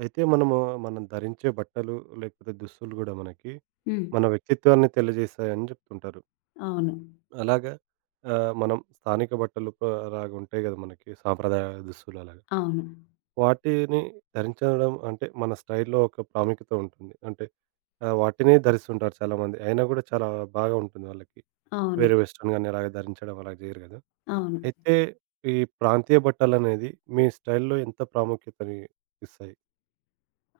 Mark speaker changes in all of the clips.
Speaker 1: అయితే మనం ధరించే బట్టలు లేకపోతే దుస్తులు కూడా మనకి
Speaker 2: హ్మ్.
Speaker 1: మన వ్యక్తిత్వాన్ని తెలియజేస్తాయని చెప్తుంటారు.
Speaker 2: అవును.
Speaker 1: అలాగా మనం స్థానిక బట్టలు అలాగా ఉంటాయి కదా! మనకి సాంప్రదాయ దుస్తులు అలాగా.
Speaker 2: అవును.
Speaker 1: వాటిని ధరించడం అంటే మన స్టైల్‌లో ఒక ప్రాముఖ్యత ఉంటుంది. అంటే వాటినే ధరిస్తుంటారు చాలామంది. అయినా కూడా చాలా బాగా ఉంటుంది వాళ్ళకి.
Speaker 2: అవును.
Speaker 1: వేరే వెస్టర్న్ గాని అలాగే ధరించడం అలాగ చేయరు కదా!
Speaker 2: అవును.
Speaker 1: అయితే ఈ ప్రాంతీయ బట్టలనేది మీ స్టైల్‌లో ఎంత ప్రాముఖ్యతని ఇస్తాయి?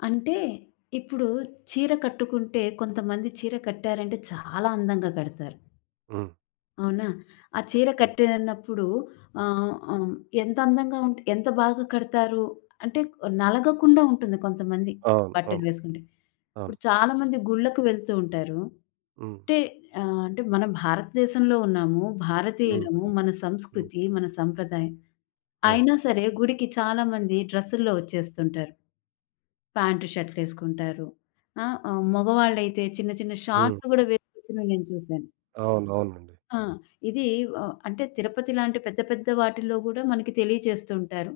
Speaker 2: అంటే ఇప్పుడు చీర కట్టుకుంటే కొంతమంది చీర కట్టారంటే చాలా అందంగా కడతారు.
Speaker 1: హ్మ్.
Speaker 2: అవునా? ఆ చీర
Speaker 1: హ్మ్.
Speaker 2: కట్టినప్పుడు ఆహ్, ఆహ్, ఎంత అందంగా ఎంత బాగా కడతారు అంటే నలగకుండా ఉంటుంది కొంతమంది
Speaker 1: అవును.
Speaker 2: బట్టలు
Speaker 1: అవును.
Speaker 2: వేసుకుంటే.
Speaker 1: అవును.
Speaker 2: ఇప్పుడు చాలామంది గుళ్ళకు వెళ్తూ ఉంటారు.
Speaker 1: హ్మ్.
Speaker 2: అంటే అంటే మన భారతదేశంలో ఉన్నాము.
Speaker 1: హ్మ్.
Speaker 2: భారతీయులము.
Speaker 1: హ్మ్.
Speaker 2: మన
Speaker 1: హ్మ్.
Speaker 2: సంస్కృతి, మన సంప్రదాయం.
Speaker 1: అవును.
Speaker 2: అయినా సరే గుడికి చాలామంది డ్రెస్సుల్లో వచ్చేస్తుంటారు. ప్యాంటు, షర్ట్‌లేసుకుంటారు. ఆ! మగవాళ్ళైతే చిన్న చిన్న
Speaker 1: హ్మ్.
Speaker 2: షార్ట్‌లు గూడా వేసుకొచ్చినవి నేను చూశాను.
Speaker 1: అవును. అవునండి.
Speaker 2: ఆ! ఇది అంటే తిరుపతి లాంటి పెద్ద పెద్ద వాటిల్లో గూడా మనకి తెలియచేస్తుంటారు.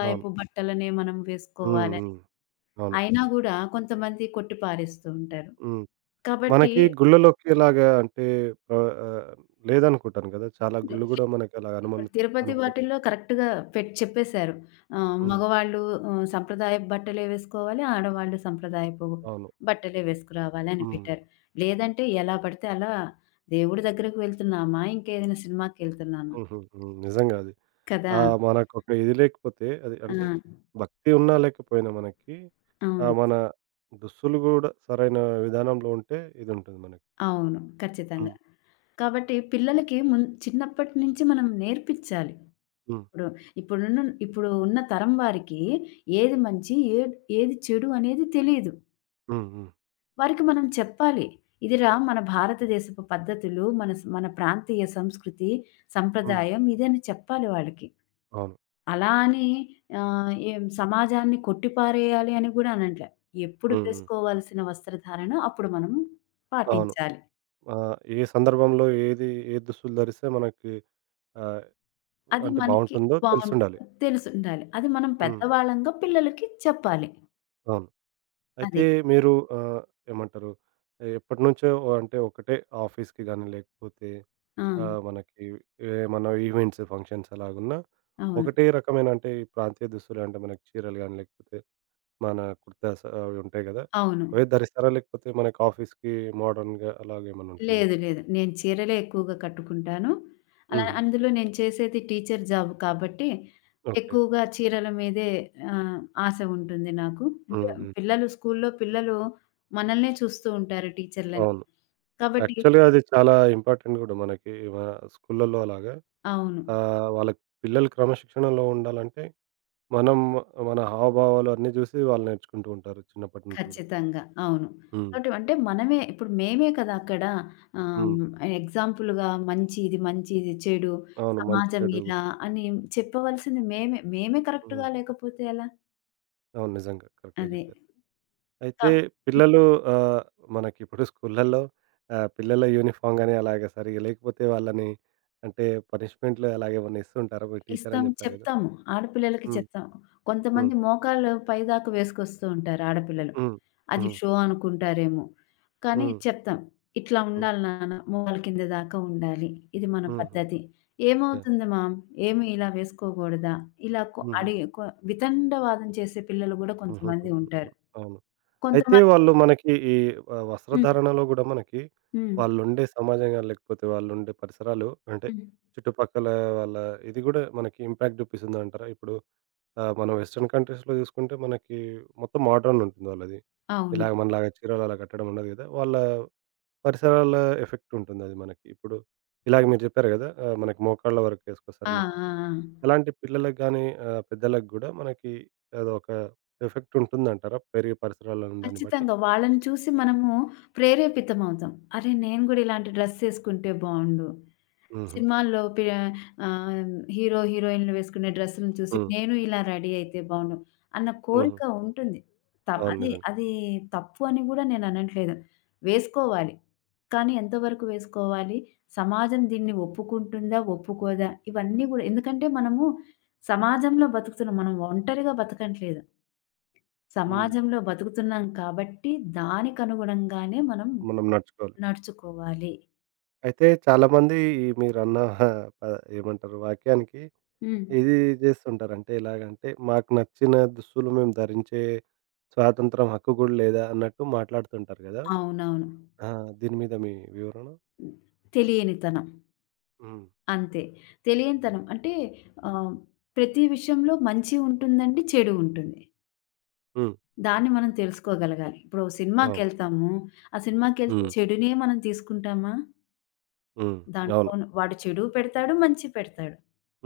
Speaker 1: అవును.
Speaker 2: బట్టలనే మనం
Speaker 1: హ్మ్.
Speaker 2: వేసుకోవాలని.
Speaker 1: హ్మ్. అవును.
Speaker 2: అయినా గూడా కొంతమంది కొట్టి పారేస్తూ ఉంటారు.
Speaker 1: హ్మ్.
Speaker 2: కాబట్టి
Speaker 1: మనకి గుళ్ళలోకి ఇలాగా అంటే ఆహ్, ఆహ్, లేదనుకుంటాను కదా! చాలా గుళ్ళు గూడా మనకి అలాగ
Speaker 2: ఇప్పుడు తిరుపతి
Speaker 1: అనుమతి.
Speaker 2: వాటిల్లో కరెక్ట్‌గా చెప్పేశారు.
Speaker 1: హ్మ్.
Speaker 2: మగవాళ్ళు సంప్రదాయపు బట్టలే వేసుకోవాలి. ఆడవాళ్ళు సంప్రదాయపు
Speaker 1: అవును.
Speaker 2: బట్టలే వేసుకురావాలి అని
Speaker 1: హ్మ్.
Speaker 2: పెట్టారు. లేదంటే ఎలా పడితే అలా దేవుడి దగ్గరికి వెళ్తున్నామా? ఇంకేదైనా సినిమాకెళ్తున్నామా?
Speaker 1: హుహు. హ్మ్. నిజంగా అది.
Speaker 2: కదా!
Speaker 1: ఆ! మనకొక ఇది లేకపోతే అది
Speaker 2: ఆ!
Speaker 1: అంటే భక్తి ఉన్నా లేకపోయినా మనకి
Speaker 2: అవును.
Speaker 1: మన దుస్తులు గూడా సరైన విధానంలో ఉంటే ఇదుంటుంది మనకి.
Speaker 2: అవును. ఖచ్చితంగా.
Speaker 1: హ్మ్.
Speaker 2: కాబట్టి పిల్లలకి చిన్నప్పటి నుంచి మనం నేర్పించాలి.
Speaker 1: హ్మ్.
Speaker 2: ఇప్పుడు ఇప్పుడున్న ఇప్పుడు ఉన్న తరం వారికి ఏది మంచి, ఏది ఏది చెడు అనేది తెలీదు.
Speaker 1: హ్మ్. హ్మ్.
Speaker 2: వారికి మనం చెప్పాలి. ఇదిరా మన భారతదేశపు పద్ధతులు, మన మన ప్రాంతీయ సంస్కృతి,
Speaker 1: హ్మ్.
Speaker 2: సంప్రదాయం ఇదని చెప్పాలి వాళ్ళకి.
Speaker 1: అవును.
Speaker 2: అలా అని ఏం సమాజాన్ని కొట్టిపారేయాలి అని గూడా అనట్లే. ఎప్పుడు
Speaker 1: హ్మ్. హ్మ్.
Speaker 2: వేసుకోవాల్సిన వస్త్రధారణ అప్పుడు మనం
Speaker 1: అవును.
Speaker 2: పాటించాలి.
Speaker 1: ఆ! ఏ సందర్భంలో ఏది ఏ దుస్తులు ధరిస్తే మనకి ఆహ్,
Speaker 2: అది
Speaker 1: అంటే
Speaker 2: మనకి
Speaker 1: బావుంటుందో తెలిసుండాలి.
Speaker 2: బావుంటుందో తెలిసుండాలి. అది మనం
Speaker 1: హ్మ్.
Speaker 2: పెద్దవాళ్ళంగా పిల్లలకి చెప్పాలి.
Speaker 1: అవును.
Speaker 2: అది.
Speaker 1: అయితే మీరు ఆహ్, ఏమంటారు ఎప్పటినుంచో అంటే ఒకటే ఆఫీస్‌కి గాని లేకపోతే
Speaker 2: ఆ!
Speaker 1: మనకి ఏమన్నా ఈవెంట్స్, ఫంక్షన్స్ అలాగున్నా
Speaker 2: అవును.
Speaker 1: ఒకటే రకమైన అంటే ఈ ప్రాంతీయ దుస్తులు అంటే మనకి చీరలు గాని లేకపోతే మన కుర్తాస్ అవి ఉంటాయి గదా!
Speaker 2: అవును.
Speaker 1: అవే ధరిస్తారా? లేకపోతే మనకి ఆఫీస్‌కి మోడర్న్‌గా అలాగేమన్నా ఉంటుందా?
Speaker 2: లేదు. లేదు. నేను చీరలే ఎక్కువగా కట్టుకుంటాను. అలా
Speaker 1: హుహు.
Speaker 2: అందులో నేను చేసేది టీచర్ జాబ్ కాబట్టి,
Speaker 1: ఓకే.
Speaker 2: ఎక్కువగా చీరల మీదే ఆహ్, ఆశ ఉంటుంది నాకు. అంటే
Speaker 1: హ్మ్. హ్మ్.
Speaker 2: పిల్లలు స్కూల్లో పిల్లలు మనల్నే చూస్తూ ఉంటారు టీచర్‌లని.
Speaker 1: అవును.
Speaker 2: కాబట్టి
Speaker 1: యాక్చువల్‌గా అది చాలా ఇంపార్టెంట్ గూడా మనకి మన స్కూళ్ళల్లో అలాగా.
Speaker 2: అవును.
Speaker 1: వాళ్ళ పిల్లలు క్రమశిక్షణలో ఉండాలంటే, మనం మన హావభావాలు అన్నీ జూసి వాళ్ళు నేర్చుకుంటూ ఉంటారు చిన్నప్పటి నుంచి గూడా.
Speaker 2: ఖచ్చితంగా. అవును.
Speaker 1: హ్మ్.
Speaker 2: కాబట్టి అంటే మనమే ఇప్పుడు మేమే కదా అక్కడ ఆహ్,
Speaker 1: హ్మ్.
Speaker 2: ఎగ్జాంపుల్‌గా మంచి ఇది మంచి, ఇది చెడు,
Speaker 1: అవును. మంచి
Speaker 2: సమాజం
Speaker 1: చెడు
Speaker 2: ఇలా
Speaker 1: గురించి.
Speaker 2: అని చెప్పవలసింది మేమే. మేమే
Speaker 1: హ్మ్.
Speaker 2: కరెక్ట్‌గా లేకపోతే ఎలా?
Speaker 1: అవును. నిజంగా కరెక్ట్‌గా
Speaker 2: అదే.
Speaker 1: జెప్పారు.
Speaker 2: కా
Speaker 1: అయితే పిల్లలు ఆహ్, మనకిప్పుడు స్కూళ్ళల్లో పిల్లల యూనిఫార్మ్ గాని అలాగే సరిగ్గా లేకపోతే వాళ్ళని అంటే పనిష్మెంట్‌లు అలాగేమన్నా ఇస్తుంటారా? మీరు టీచర్
Speaker 2: ఇస్తాం.
Speaker 1: అని జెప్పారు గదా!
Speaker 2: చెప్తాము. ఆడపిల్లలకి
Speaker 1: హ్మ్.
Speaker 2: చెప్తాం. కొంతమంది
Speaker 1: హ్మ్.
Speaker 2: మోకాళ్ళు పైదాకా వేసుకొస్తూ ఉంటారు ఆడపిల్లలు.
Speaker 1: హ్మ్.
Speaker 2: అది
Speaker 1: హ్మ్.
Speaker 2: షో అనుకుంటారేమో. కానీ
Speaker 1: హ్మ్.
Speaker 2: చెప్తాం. "ఇట్లా
Speaker 1: హ్మ్.
Speaker 2: ఉండాలి నాన్న. మోకాళ్ళ కింద దాకా ఉండాలి. ఇది మన
Speaker 1: హుహు.
Speaker 2: పద్ధతి."
Speaker 1: యాహ్!
Speaker 2: "ఏమవుతుంది మామ్? ఏమి ఇలా వేసుకోకూడదా?" ఇలా
Speaker 1: హుహు.
Speaker 2: అడిగి వితండవాదం చేసే పిల్లలు గూడా
Speaker 1: హుహుహు.
Speaker 2: కొంతమంది ఉంటారు.
Speaker 1: హ్మ్. అవును. అయితే
Speaker 2: కొంతమంది.
Speaker 1: వాళ్ళు మనకి ఈ
Speaker 2: హ్మ్.
Speaker 1: వస్త్రధారణలో గూడా మనకి
Speaker 2: హ్మ్.
Speaker 1: వాళ్ళుండే సమాజం గాని, లేకపోతే వాళ్ళుండే పరిసరాలు అంటే
Speaker 2: హ్మ్.
Speaker 1: చుట్టుపక్కల వాళ్ళ ఇది గూడా మనకి ఇంపాక్ట్ జూపిస్తుందంటారా? ఇప్పుడు మన వెస్టర్న్ కంట్రీస్‌లో జూసుకుంటే మనకి మొత్తం మోడ్రన్ ఉంటుంది వాళ్ళది.
Speaker 2: అవును.
Speaker 1: ఇలాగ మనలాగా చీరలు అలా కట్టడం ఉండదు గదా! వాళ్ళ పరిసరాల ఎఫెక్ట్ ఉంటుందది మనకి. ఇప్పుడు ఇలాగ మీరు చెప్పారు గదా! మనకి మోకాళ్ళ వరకు
Speaker 2: ఆ! ఆ!
Speaker 1: ఏసుకొస్తారని
Speaker 2: ఆ!
Speaker 1: జెప్పేసి. అలాంటి పిల్లలకి గానీ, పెద్దలకి గూడా మనకి అదొక ఎఫెక్ట్ ఉంటుందంటారా? పెరిగే పరిసరాలను దాన్ని బట్టి?
Speaker 2: ఖచ్చితంగా. వాళ్ళని చూసి మనము ప్రేరేపితమవుతాం. అరే! నేను గూడా ఇలాంటి డ్రెస్ ఏసుకుంటే బావుండు.
Speaker 1: హుహు.
Speaker 2: సినిమాల్లో ఆహ్, హీరో, హీరోయిన్‌లు వేసుకునే డ్రెస్సులను చూసి
Speaker 1: హ్మ్.
Speaker 2: నేను ఇలా రెడీ అయితే బావుండు అన్న
Speaker 1: హుహు.
Speaker 2: కోరిక ఉంటుంది. త
Speaker 1: అవును.
Speaker 2: అది
Speaker 1: నిజంగా.
Speaker 2: అది తప్పు అని గూడా నేను అనట్లేదు. వేసుకోవాలి. కానీ ఎంతవరకు వేసుకోవాలి? సమాజం దీన్ని ఒప్పుకుంటుందా? ఒప్పుకోదా? ఇవన్నీ గూడా ఎందుకంటే మనము సమాజంలో బతుకుతున్నాం. మనం ఒంటరిగా బతకట్లేదు.
Speaker 1: హ్మ్.
Speaker 2: సమాజంలో బతుకుతున్నాం కాబట్టి దానికనుగుణంగానే మనం
Speaker 1: మనం నడుచుకోవాలి.
Speaker 2: నడుచుకోవాలి.
Speaker 1: అయితే చాలామంది ఈ మీరన్న ప ఏమంటారు వాక్యానికి
Speaker 2: హ్మ్.
Speaker 1: ఇది జేస్తుంటారు. అంటే ఎలాగంటే, మాకు నచ్చిన దుస్తులు మేము ధరించే స్వాతంత్రం, హక్కు గూడా లేదా అన్నట్టు మాట్లాడుతుంటారు గదా!
Speaker 2: అవునవును.
Speaker 1: ఆ! దీని మీద మీ వివరణ?
Speaker 2: తెలియనితనం.
Speaker 1: హ్మ్.
Speaker 2: అంతే. తెలియనితనం అంటే ఆహ్, ప్రతి విషయంలో మంచి ఉంటుందండి, చెడు ఉంటుంది.
Speaker 1: హ్మ్.
Speaker 2: దాన్ని మనం తెలుసుకోగలగాలి. ఇప్పుడు
Speaker 1: అవును.
Speaker 2: సినిమాకెళ్తాము. ఆ సినిమాకెళ్తే
Speaker 1: హ్మ్.
Speaker 2: చెడునే మనం తీసుకుంటామా?
Speaker 1: హ్మ్.
Speaker 2: దాంట్లో
Speaker 1: అవును.
Speaker 2: వాడు చెడు పెడతాడు, మంచి పెడతాడు.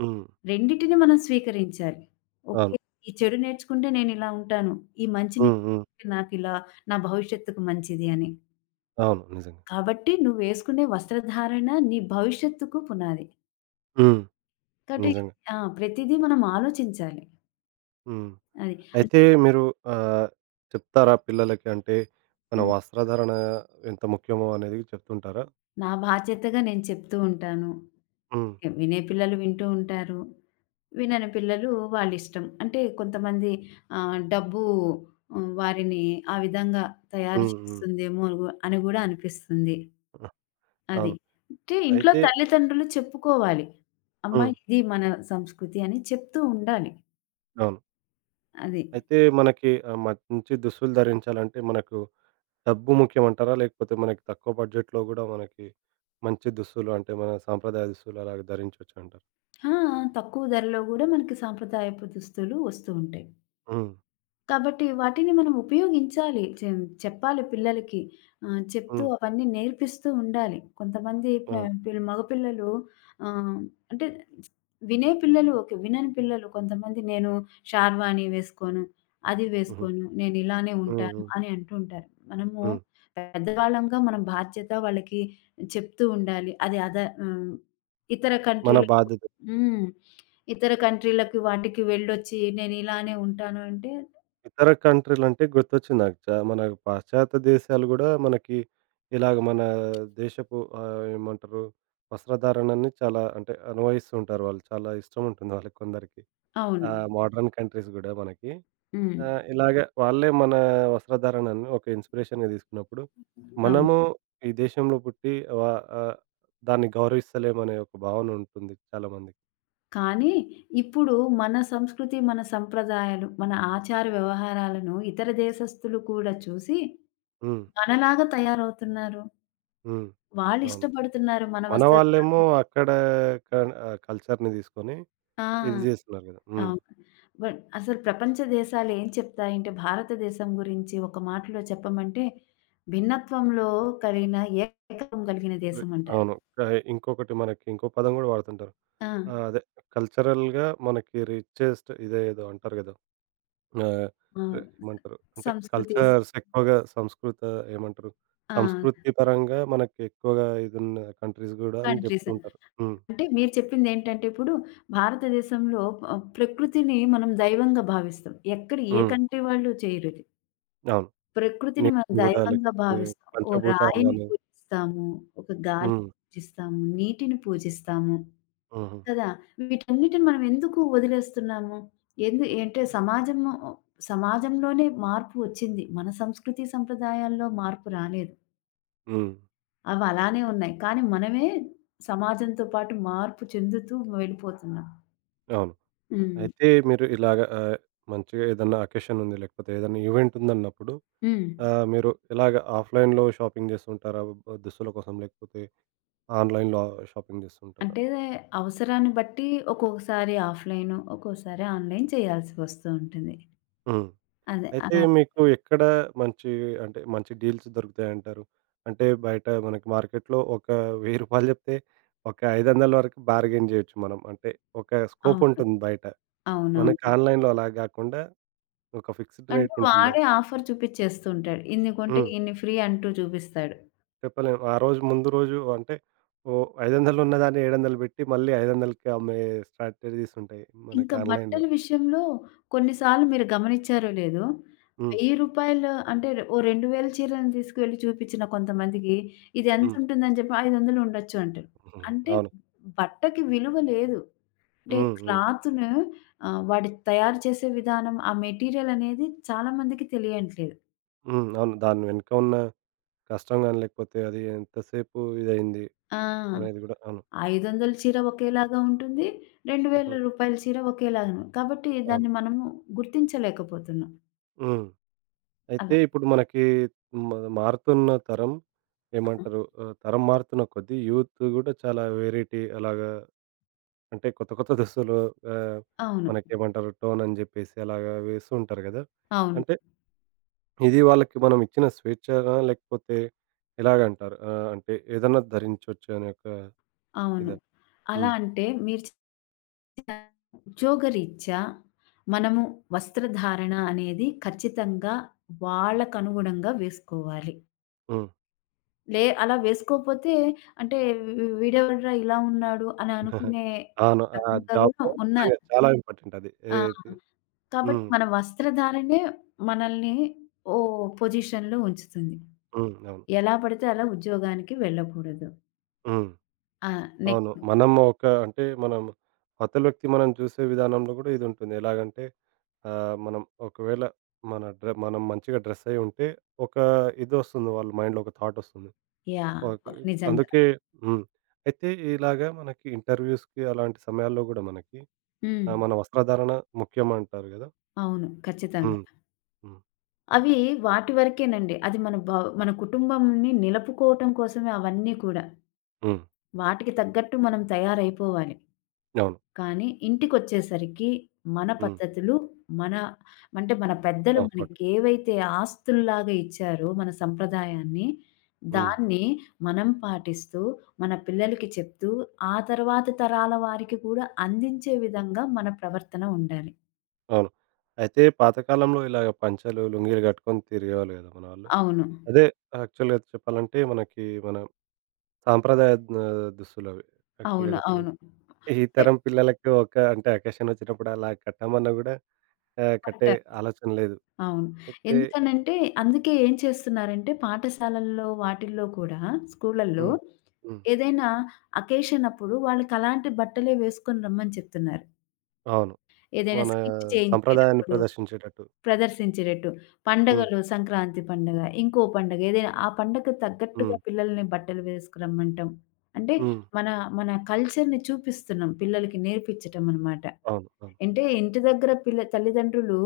Speaker 1: హ్మ్.
Speaker 2: రెండిటిని మనం స్వీకరించాలి. ఓకే.
Speaker 1: అవును.
Speaker 2: ఈ చెడు నేర్చుకుంటే నేనిలా ఉంటాను. ఈ మంచి
Speaker 1: హ్మ్. హ్మ్.
Speaker 2: నేర్చుకుంటే నాకిలా నా భవిష్యత్తుకు మంచిది అని.
Speaker 1: అవును. నిజంగా.
Speaker 2: కాబట్టి నువ్వేసుకునే వస్త్రధారణ నీ భవిష్యత్తుకు పునాది.
Speaker 1: హ్మ్.
Speaker 2: కాబట్టి
Speaker 1: నిజంగా.
Speaker 2: ఆ! ప్రతిదీ మనం ఆలోచించాలి.
Speaker 1: హ్మ్.
Speaker 2: అది. అన్
Speaker 1: అయితే మీరు ఆహ్, చెప్తారా పిల్లలకి అంటే మన
Speaker 2: హ్మ్.
Speaker 1: వస్త్రధారణ ఎంత ముఖ్యమో అనేది చెప్తుంటారా?
Speaker 2: నా బాధ్యతగా నేను చెప్తూ ఉంటాను.
Speaker 1: హ్మ్.
Speaker 2: వినే పిల్లలు వింటూ ఉంటారు. వినని పిల్లలు వాళ్ళిష్టం. అంటే కొంతమంది డబ్బు వారిని ఆ విధంగా తయారు
Speaker 1: హ్మ్. హ్మ్.
Speaker 2: చేస్తుందేమో అని గూడా అనిపిస్తుంది.
Speaker 1: ఆ!
Speaker 2: అది.
Speaker 1: అవును.
Speaker 2: అంటే ఇంట్లో
Speaker 1: అయితే
Speaker 2: తల్లిదండ్రులు చెప్పుకోవాలి. అమ్మ
Speaker 1: హ్మ్.
Speaker 2: ఇది మన సంస్కృతి అని చెప్తూ ఉండాలి.
Speaker 1: అవును.
Speaker 2: అది.
Speaker 1: అయితే మనకి మంచి దుస్తులు ధరించాలంటే మనకు డబ్బు ముఖ్యమంటారా? లేకపోతే మనకి తక్కువ బడ్జెట్‌లో గూడా మనకి మంచి దుస్తులు అంటే మన సాంప్రదాయ దుస్తులు అలాగా ధరించొచ్చంటారు.
Speaker 2: ఆ! తక్కువ ధరలో గూడా మనకి సాంప్రదాయపు దుస్తులు వస్తూ ఉంటాయి.
Speaker 1: హ్మ్.
Speaker 2: కాబట్టి వాటిని మనం ఉపయోగించాలి. చెప్పాలి పిల్లలకి. చెప్తూ
Speaker 1: హ్మ్.
Speaker 2: అవన్నీ నేర్పిస్తూ ఉండాలి. కొంతమంది ప
Speaker 1: అవును.
Speaker 2: పిల్ మగపిల్లలు ఆహ్, అంటే వినే పిల్లలు ఓకే. వినని పిల్లలు కొంతమంది నేను షార్వాణి వేసుకోను, అది
Speaker 1: హుహు.
Speaker 2: వేసుకోను, నేను ఇలానే
Speaker 1: హ్మ్.
Speaker 2: ఉంటాను
Speaker 1: హ్మ్.
Speaker 2: అని అంటూ ఉంటారు. మనము
Speaker 1: హ్మ్.
Speaker 2: పెద్దవాళ్ళంగా మనం బాధ్యత వాళ్ళకి చెప్తూ ఉండాలి. ఆహ్, ఇతర
Speaker 1: మన
Speaker 2: కంట్రీలకు
Speaker 1: బాధ్యత.
Speaker 2: హ్మ్. ఇతర కంట్రీలకి వాటికి వెళ్ళొచ్చి నేను ఇలానే ఉంటాను అంటే
Speaker 1: ఇతర కంట్రీలంటే గుర్తొచ్చింది నాకు. మన పాశ్చాత్య దేశాలు గూడా మనకి ఇలాగ మన దేశపు ఏమంటారు వస్త్రధారణని చాలా అంటే అనుభవిస్తూ ఉంటారు వాళ్ళు. చాలా ఇష్టం ఉంటుంది వాళ్ళకి కొందరికి.
Speaker 2: అవును.
Speaker 1: ఆ మోడర్న్ కంట్రీస్ గూడా మనకి.
Speaker 2: హ్మ్.
Speaker 1: ఆ! ఇలాగ వాళ్ళే మన వస్త్రధారణను ఒక ఇన్‌స్పిరేషన్‌గా తీసుకున్నప్పుడు,
Speaker 2: అవును.
Speaker 1: మనము హ్మ్. ఈ దేశంలో పుట్టి వ ఆహ్, దాన్ని గౌరవిస్తలేమనే ఒక భావన ఉంటుంది చాలా మందికి.
Speaker 2: కానీ ఇప్పుడు మన సంస్కృతి, మన సంప్రదాయాలు, మన ఆచార వ్యవహారాలను ఇతర దేశస్థులు కూడా చూసి
Speaker 1: హ్మ్.
Speaker 2: మనలాగా తయారవుతున్నారు.
Speaker 1: హ్మ్. అవును.
Speaker 2: వాళ్ళిష్టపడుతున్నారు మన
Speaker 1: మన వాళ్ళేమో
Speaker 2: వస్త్రధారణ.
Speaker 1: అక్కడ క కల్చర్‌ని తీసుకొని ఇది
Speaker 2: ఆ!
Speaker 1: చేస్తున్నారు కదా! హ్మ్.
Speaker 2: అవును. బట్ అసలు ప్రపంచ దేశాలు ఏం చెప్తాయంటే భారతదేశం గురించి ఒక మాటలో చెప్పమంటే భిన్నత్వంలో కలిగిన ఏకత్వం కలిగిన
Speaker 1: వి
Speaker 2: దేశం అంటారు.
Speaker 1: అవును. ఇంకొకటి మనకి ఇంకో పదం కూడా వాడుతుంటారు.
Speaker 2: ఆ!
Speaker 1: అదే కల్చరల్‌గా మనకి రిచెస్ట్ ఇదేదో అంటారు కదా! ఆ!
Speaker 2: ఆ!
Speaker 1: ఏమంటారు? అంటే
Speaker 2: సంస్కృతి.
Speaker 1: కల్చర్స్ ఎక్కువగా ఏమంటారు?
Speaker 2: ఆ!
Speaker 1: సంస్కృతి పరంగా మనకి ఎక్కువగా ఇదున్న కంట్రీస్ గూడా అని
Speaker 2: కంట్రీస్.
Speaker 1: జెప్తూ ఉంటారు. హ్మ్.
Speaker 2: అంటే మీరు చెప్పిందేంటంటే ఇప్పుడు భారతదేశంలో ప్రకృతిని మనం దైవంగా భావిస్తాం. ఎక్కడ ఏ
Speaker 1: హ్మ్.
Speaker 2: కంట్రీ వాళ్ళు చేయరు ఇది.
Speaker 1: అవును.
Speaker 2: ప్రకృతిని మనం
Speaker 1: నీటిని గూడా
Speaker 2: దైవంగా
Speaker 1: లేకపోతే
Speaker 2: భావిస్తాం. ఓ
Speaker 1: పంచభూతాలు
Speaker 2: రాయిని
Speaker 1: అని.
Speaker 2: పూజిస్తాము, ఒక గాలిని
Speaker 1: హ్మ్.
Speaker 2: పూజిస్తాము, నీటిని పూజిస్తాము
Speaker 1: హుహు.
Speaker 2: కదా! వీటన్నిటిని మనం ఎందుకు వదిలేస్తున్నాము? అంటే సమాజంలోనే మార్పు వచ్చింది. మన సంస్కృతి సంప్రదాయాల్లో మార్పు రాలేదు.
Speaker 1: హ్మ్.
Speaker 2: అవి అలానే ఉన్నాయి. కానీ మనమే సమాజంతో పాటు మార్పు చెందుతూ వెళ్ళిపోతున్నాం.
Speaker 1: అవును.
Speaker 2: హ్మ్.
Speaker 1: అయితే మీరు ఇలాగ మంచిగా ఏదన్నా అకేషన్ ఉంది లేకపోతే ఏదన్నా ఈవెంట్ ఉందన్నప్పుడు
Speaker 2: హ్మ్.
Speaker 1: మీరు ఇలాగ ఆఫ్‌లైన్‌లో షాపింగ్ జేస్తుంటారా? దుస్తుల కోసం లేకపోతే ఆన్‌లైన్‌లో షాపింగ్ జేస్తుంటారా?
Speaker 2: అంటే అవసరాన్ని బట్టి ఒక్కొక్కసారి ఆఫ్‌లైను, ఒక్కోసారి ఆన్‌లైన్ చేయాల్సి వస్తూ ఉంటుంది.
Speaker 1: హ్మ్.
Speaker 2: అదే
Speaker 1: అయితే
Speaker 2: అలా.
Speaker 1: మీకు ఎక్కడ మంచి అంటే మంచి డీల్స్ దొరుకుతాయంటారు? అంటే బయట మనకి మార్కెట్‌లో ఒక రూ. 1000 చెప్తే ఒక 500 వరకు బార్గెయిన్ చేయొచ్చు మనం. అంటే ఒక స్కోప్
Speaker 2: అవును.
Speaker 1: ఉంటుంది బయట. మనకి
Speaker 2: అవునవును.
Speaker 1: ఆన్‌లైన్‌లో అలా గాకుండా ఒక ఫిక్స్డ్
Speaker 2: అంటే
Speaker 1: రేట్ ఉంటుందా?
Speaker 2: వాడే ఆఫర్ చూపిచ్చేస్తూ ఉంటాడు. ఇన్ని కొంటే
Speaker 1: హ్మ్.
Speaker 2: ఇన్ని ఫ్రీ అంటూ చూపిస్తాడు.
Speaker 1: చెప్పలేము. ఆ రోజు ముందు రోజు అంటే ఓహ్! 500 ఉన్నదాన్ని 700 పెట్టి మళ్ళీ 500కి అమ్మే స్ట్రాటజీస్ ఉంటాయి మనకి
Speaker 2: ఇంకా బట్టల
Speaker 1: ఆన్‌లైన్‌లో.
Speaker 2: విషయంలో కొన్ని సార్లు మీరు గమనిచ్చారో లేదో, రూ.
Speaker 1: హ్మ్.
Speaker 2: 1000 అంటే ఓ 2000 చీరను తీసుకువెళ్ళి చూపిచ్చిన కొంతమందికి ఇది
Speaker 1: హ్మ్.
Speaker 2: ఎంతుంటుందని చెప్పి 500 ఉండొచ్చు అంటారు. అంటే
Speaker 1: అవును.
Speaker 2: బట్టకి విలువ లేదు. అంటే
Speaker 1: హ్మ్. హ్మ్.
Speaker 2: క్లాత్‌ను వాడి తయారు చేసే విధానం, ఆ మెటీరియల్ అనేది చాలా మందికి తెలియట్లేదు.
Speaker 1: హ్మ్. అవును. దాని వెనుక ఉన్న కష్టం గాని లేకపోతే అది ఎంతసేపు ఇదయింది
Speaker 2: ఆ! రూ.
Speaker 1: అనేది గూడా. అవును.
Speaker 2: 500 చీర ఒకేలాగా ఉంటుంది. రూ.
Speaker 1: హుహు.
Speaker 2: 2000 చీర ఒకేలాగా కాబట్టి
Speaker 1: అవును.
Speaker 2: దాన్ని మనము గుర్తించలేకపోతున్నాం.
Speaker 1: హ్మ్.
Speaker 2: అలా.
Speaker 1: అయితే ఇప్పుడు మనకి మ మారుతున్న తరం
Speaker 2: ఆ!
Speaker 1: ఏమంటారు? తరం మారుతున్న కొద్దీ యూత్ గూడా చాలా వేరైటీ అలాగా అంటే కొత్త కొత్త దుస్తులు ఆహ్,
Speaker 2: అవును.
Speaker 1: మనకేమంటారు? టోన్ అని జెప్పేసి అలాగా వేస్తూ ఉంటారు గదా!
Speaker 2: అవును.
Speaker 1: అంటే ఇది వాళ్ళకి మనం ఇచ్చిన స్వేచ్ఛనా? లేకపోతే ఎలాగంటారు? అంటే ఏదన్నా ధరించొచ్చు అనే ఒక
Speaker 2: అవును.
Speaker 1: ఇదా?
Speaker 2: అలా
Speaker 1: హ్మ్.
Speaker 2: అంటే మీరు ఉద్యోగరీత్యా మనము వస్త్రధారణ అనేది ఖచ్చితంగా వాళ్ళకనుగుణంగా వేసుకోవాలి.
Speaker 1: హ్మ్.
Speaker 2: అలా వేసుకోపోతే అంటే వీడెవర్రా ఇలా ఉన్నాడు అని అనుకునే
Speaker 1: అవును. ఆ
Speaker 2: రకంగా గూడా
Speaker 1: జాబ్‌లో
Speaker 2: ఉన్నారు.
Speaker 1: నిజంగా చాలా ఇంపార్టెంట్ అది.
Speaker 2: ఆ!
Speaker 1: ఏది.
Speaker 2: కాబట్టి
Speaker 1: హ్మ్.
Speaker 2: మన వస్త్రధారణే మనల్ని ఓ పొజిషన్‌లో ఉంచుతుంది.
Speaker 1: హ్మ్. అవును.
Speaker 2: ఎలా పడితే అలా ఉద్యోగానికి వెళ్ళకూడదు.
Speaker 1: హ్మ్.
Speaker 2: ఆ! నెక్స్ట్.
Speaker 1: అవును. మనం ఒక అంటే మనం అవతల వ్యక్తి మనం చూసే విధానంలో గూడా ఇదుంటుంది. ఎలాగంటే మనం ఒకవేళ మన డ్ర మనం మంచిగా డ్రెస్ అయ్యి ఉంటే ఒక ఇదొస్తుంది వాళ్ళ మైండ్‌లో ఒక థాటొస్తుంది.
Speaker 2: యాహ్!
Speaker 1: ఓకే.
Speaker 2: నిజంగా.
Speaker 1: అందుకే. హ్మ్. అయితే ఇలాగా మనకి ఇంటర్‌వ్యూస్‌కి అలాంటి సమయాల్లో గూడా మనకి
Speaker 2: హ్మ్.
Speaker 1: మన వస్త్రధారణ ముఖ్యం అంటారు గదా!
Speaker 2: అవును. ఖచ్చితంగా.
Speaker 1: హ్మ్. హ్మ్.
Speaker 2: అవి వాటి వరకేనండి. అది మన మన కుటుంబంని నిలుపుకోవటం కోసమే అవన్నీ కూడా.
Speaker 1: హ్మ్.
Speaker 2: వాటికి తగ్గట్టు మనం తయారైపోవాలి.
Speaker 1: అవును.
Speaker 2: కానీ ఇంటికొచ్చేసరికి మన
Speaker 1: హ్మ్.
Speaker 2: పద్ధతులు, మన అంటే మన పెద్దలు
Speaker 1: ఆ! ఫోటో.
Speaker 2: మనకేవైతే ఆస్తుల్లాగా ఇచ్చారో మన సంప్రదాయాన్ని,
Speaker 1: హ్మ్.
Speaker 2: దాన్ని మనం పాటిస్తూ, మన పిల్లలకి చెప్తూ, ఆ తర్వాతి తరాల వారికి కూడా అందించే విధంగా మన ప్రవర్తన ఉండాలి.
Speaker 1: అవును. అయితే పాతకాలంలో ఇలాగ పంచలు, లుంగీలు కట్టుకొని తిరిగేవాళ్ళు కదా మనోళ్ళు.
Speaker 2: అవును.
Speaker 1: అదే యాక్చువల్‌గా చెప్పాలంటే మనకి మన సాంప్రదాయ దుస్తులవి యాక్చువల్‌గా
Speaker 2: అవును. అవును.
Speaker 1: చెప్పాలంటే.
Speaker 2: అంటే
Speaker 1: ఈ తరం పిల్లలకి ఒక అంటే అకేషన్ వచ్చినప్పుడు అలా కట్టమన్నా గూడా కట్టే
Speaker 2: కరెక్టే.
Speaker 1: ఆలోచన లేదు.
Speaker 2: అవును.
Speaker 1: అయితే
Speaker 2: ఎందుకనంటే అందుకే ఏం చేస్తున్నారంటే పాఠశాలల్లో వాటిల్లో కూడా స్కూళ్ళల్లో
Speaker 1: హ్మ్. హ్మ్.
Speaker 2: ఏదైనా అకేషన్ అప్పుడు వాళ్ళకలాంటి బట్టలే వేసుకొని రమ్మని చెప్తున్నారు.
Speaker 1: అవును.
Speaker 2: ఏదైనా
Speaker 1: మన
Speaker 2: స్కిట్
Speaker 1: సంప్రదాయాన్ని
Speaker 2: చేయించేటప్పుడు
Speaker 1: ప్రదర్శించేటట్టు.
Speaker 2: ప్రదర్శించేటట్టు.
Speaker 1: హ్మ్.
Speaker 2: పండగలు సంక్రాంతి పండగ, ఇంకో పండగ ఏదైనా ఆ పండగకు తగ్గట్టుగా
Speaker 1: హ్మ్.
Speaker 2: పిల్లల్ని బట్టలు వేసుకురమ్మంటం. అంటే
Speaker 1: హ్మ్.
Speaker 2: మన మన కల్చర్‌ని చూపిస్తున్నాం పిల్లలకి నేర్పించటం అనమాట.
Speaker 1: అవును. అవును.
Speaker 2: అంటే ఇంటి దగ్గర పిల్ల తల్లిదండ్రులు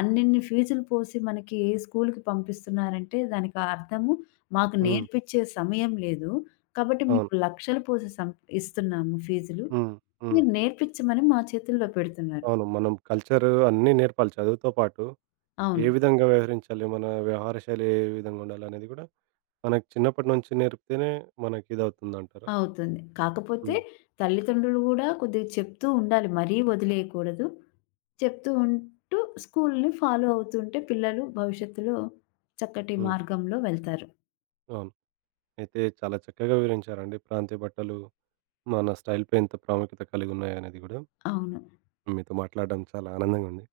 Speaker 2: అన్నిన్ని ఫీజులు పోసి మనకి స్కూలుకి పంపిస్తున్నారంటే దానికి అర్థము మాకు
Speaker 1: హ్మ్.
Speaker 2: నేర్పించే సమయం లేదు. కాబట్టి
Speaker 1: అవును.
Speaker 2: మీకు లక్షలు పోసి ఇస్తున్నాము ఫీజులు.
Speaker 1: హ్మ్. హ్మ్.
Speaker 2: మీరు నేర్పించమని మా చేతుల్లో పెడుతున్నారు.
Speaker 1: అవును. మనం కల్చర్ అన్నీ నేర్పాలి చదువుతో పాటు. ఏ
Speaker 2: అవును.
Speaker 1: విధంగా వ్యవహరించాలి? మన వ్యవహార శైలి ఏ విధంగా ఉండాలనేది గూడా మనకు చిన్నప్పటి నుంచి నేర్పితేనే మనకి ఇదవుతుందంటారా?
Speaker 2: అవుతుంది. కాకపోతే
Speaker 1: హ్మ్.
Speaker 2: తల్లిదండ్రులు గూడా కొద్దిగా చెప్తూ ఉండాలి. మరీ వదిలేయకూడదు. చెప్తూ ఉంటూ స్కూల్‌ని ఫాలో అవుతుంటే పిల్లలు భవిష్యత్తులో చక్కటి
Speaker 1: హ్మ్.
Speaker 2: మార్గంలో వెళ్తారు.
Speaker 1: అవును. అయితే చాలా చక్కగా వివరించారండి. ప్రాంతీయ బట్టలు మన స్టైల్‌పై ఎంత ప్రాముఖ్యత కలిగున్నాయనేది గూడా.
Speaker 2: అవును.
Speaker 1: మీతో మాట్లాడడం చాలా ఆనందంగా ఉంది.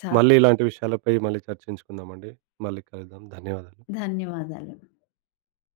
Speaker 2: చాలా
Speaker 1: మళ్ళీ ఇలాంటి విషయాలపై మళ్ళీ చర్చించుకుందామండి. మళ్ళీ కలుద్దాం. ధన్యవాదాలు.
Speaker 2: ధన్యవాదాలు.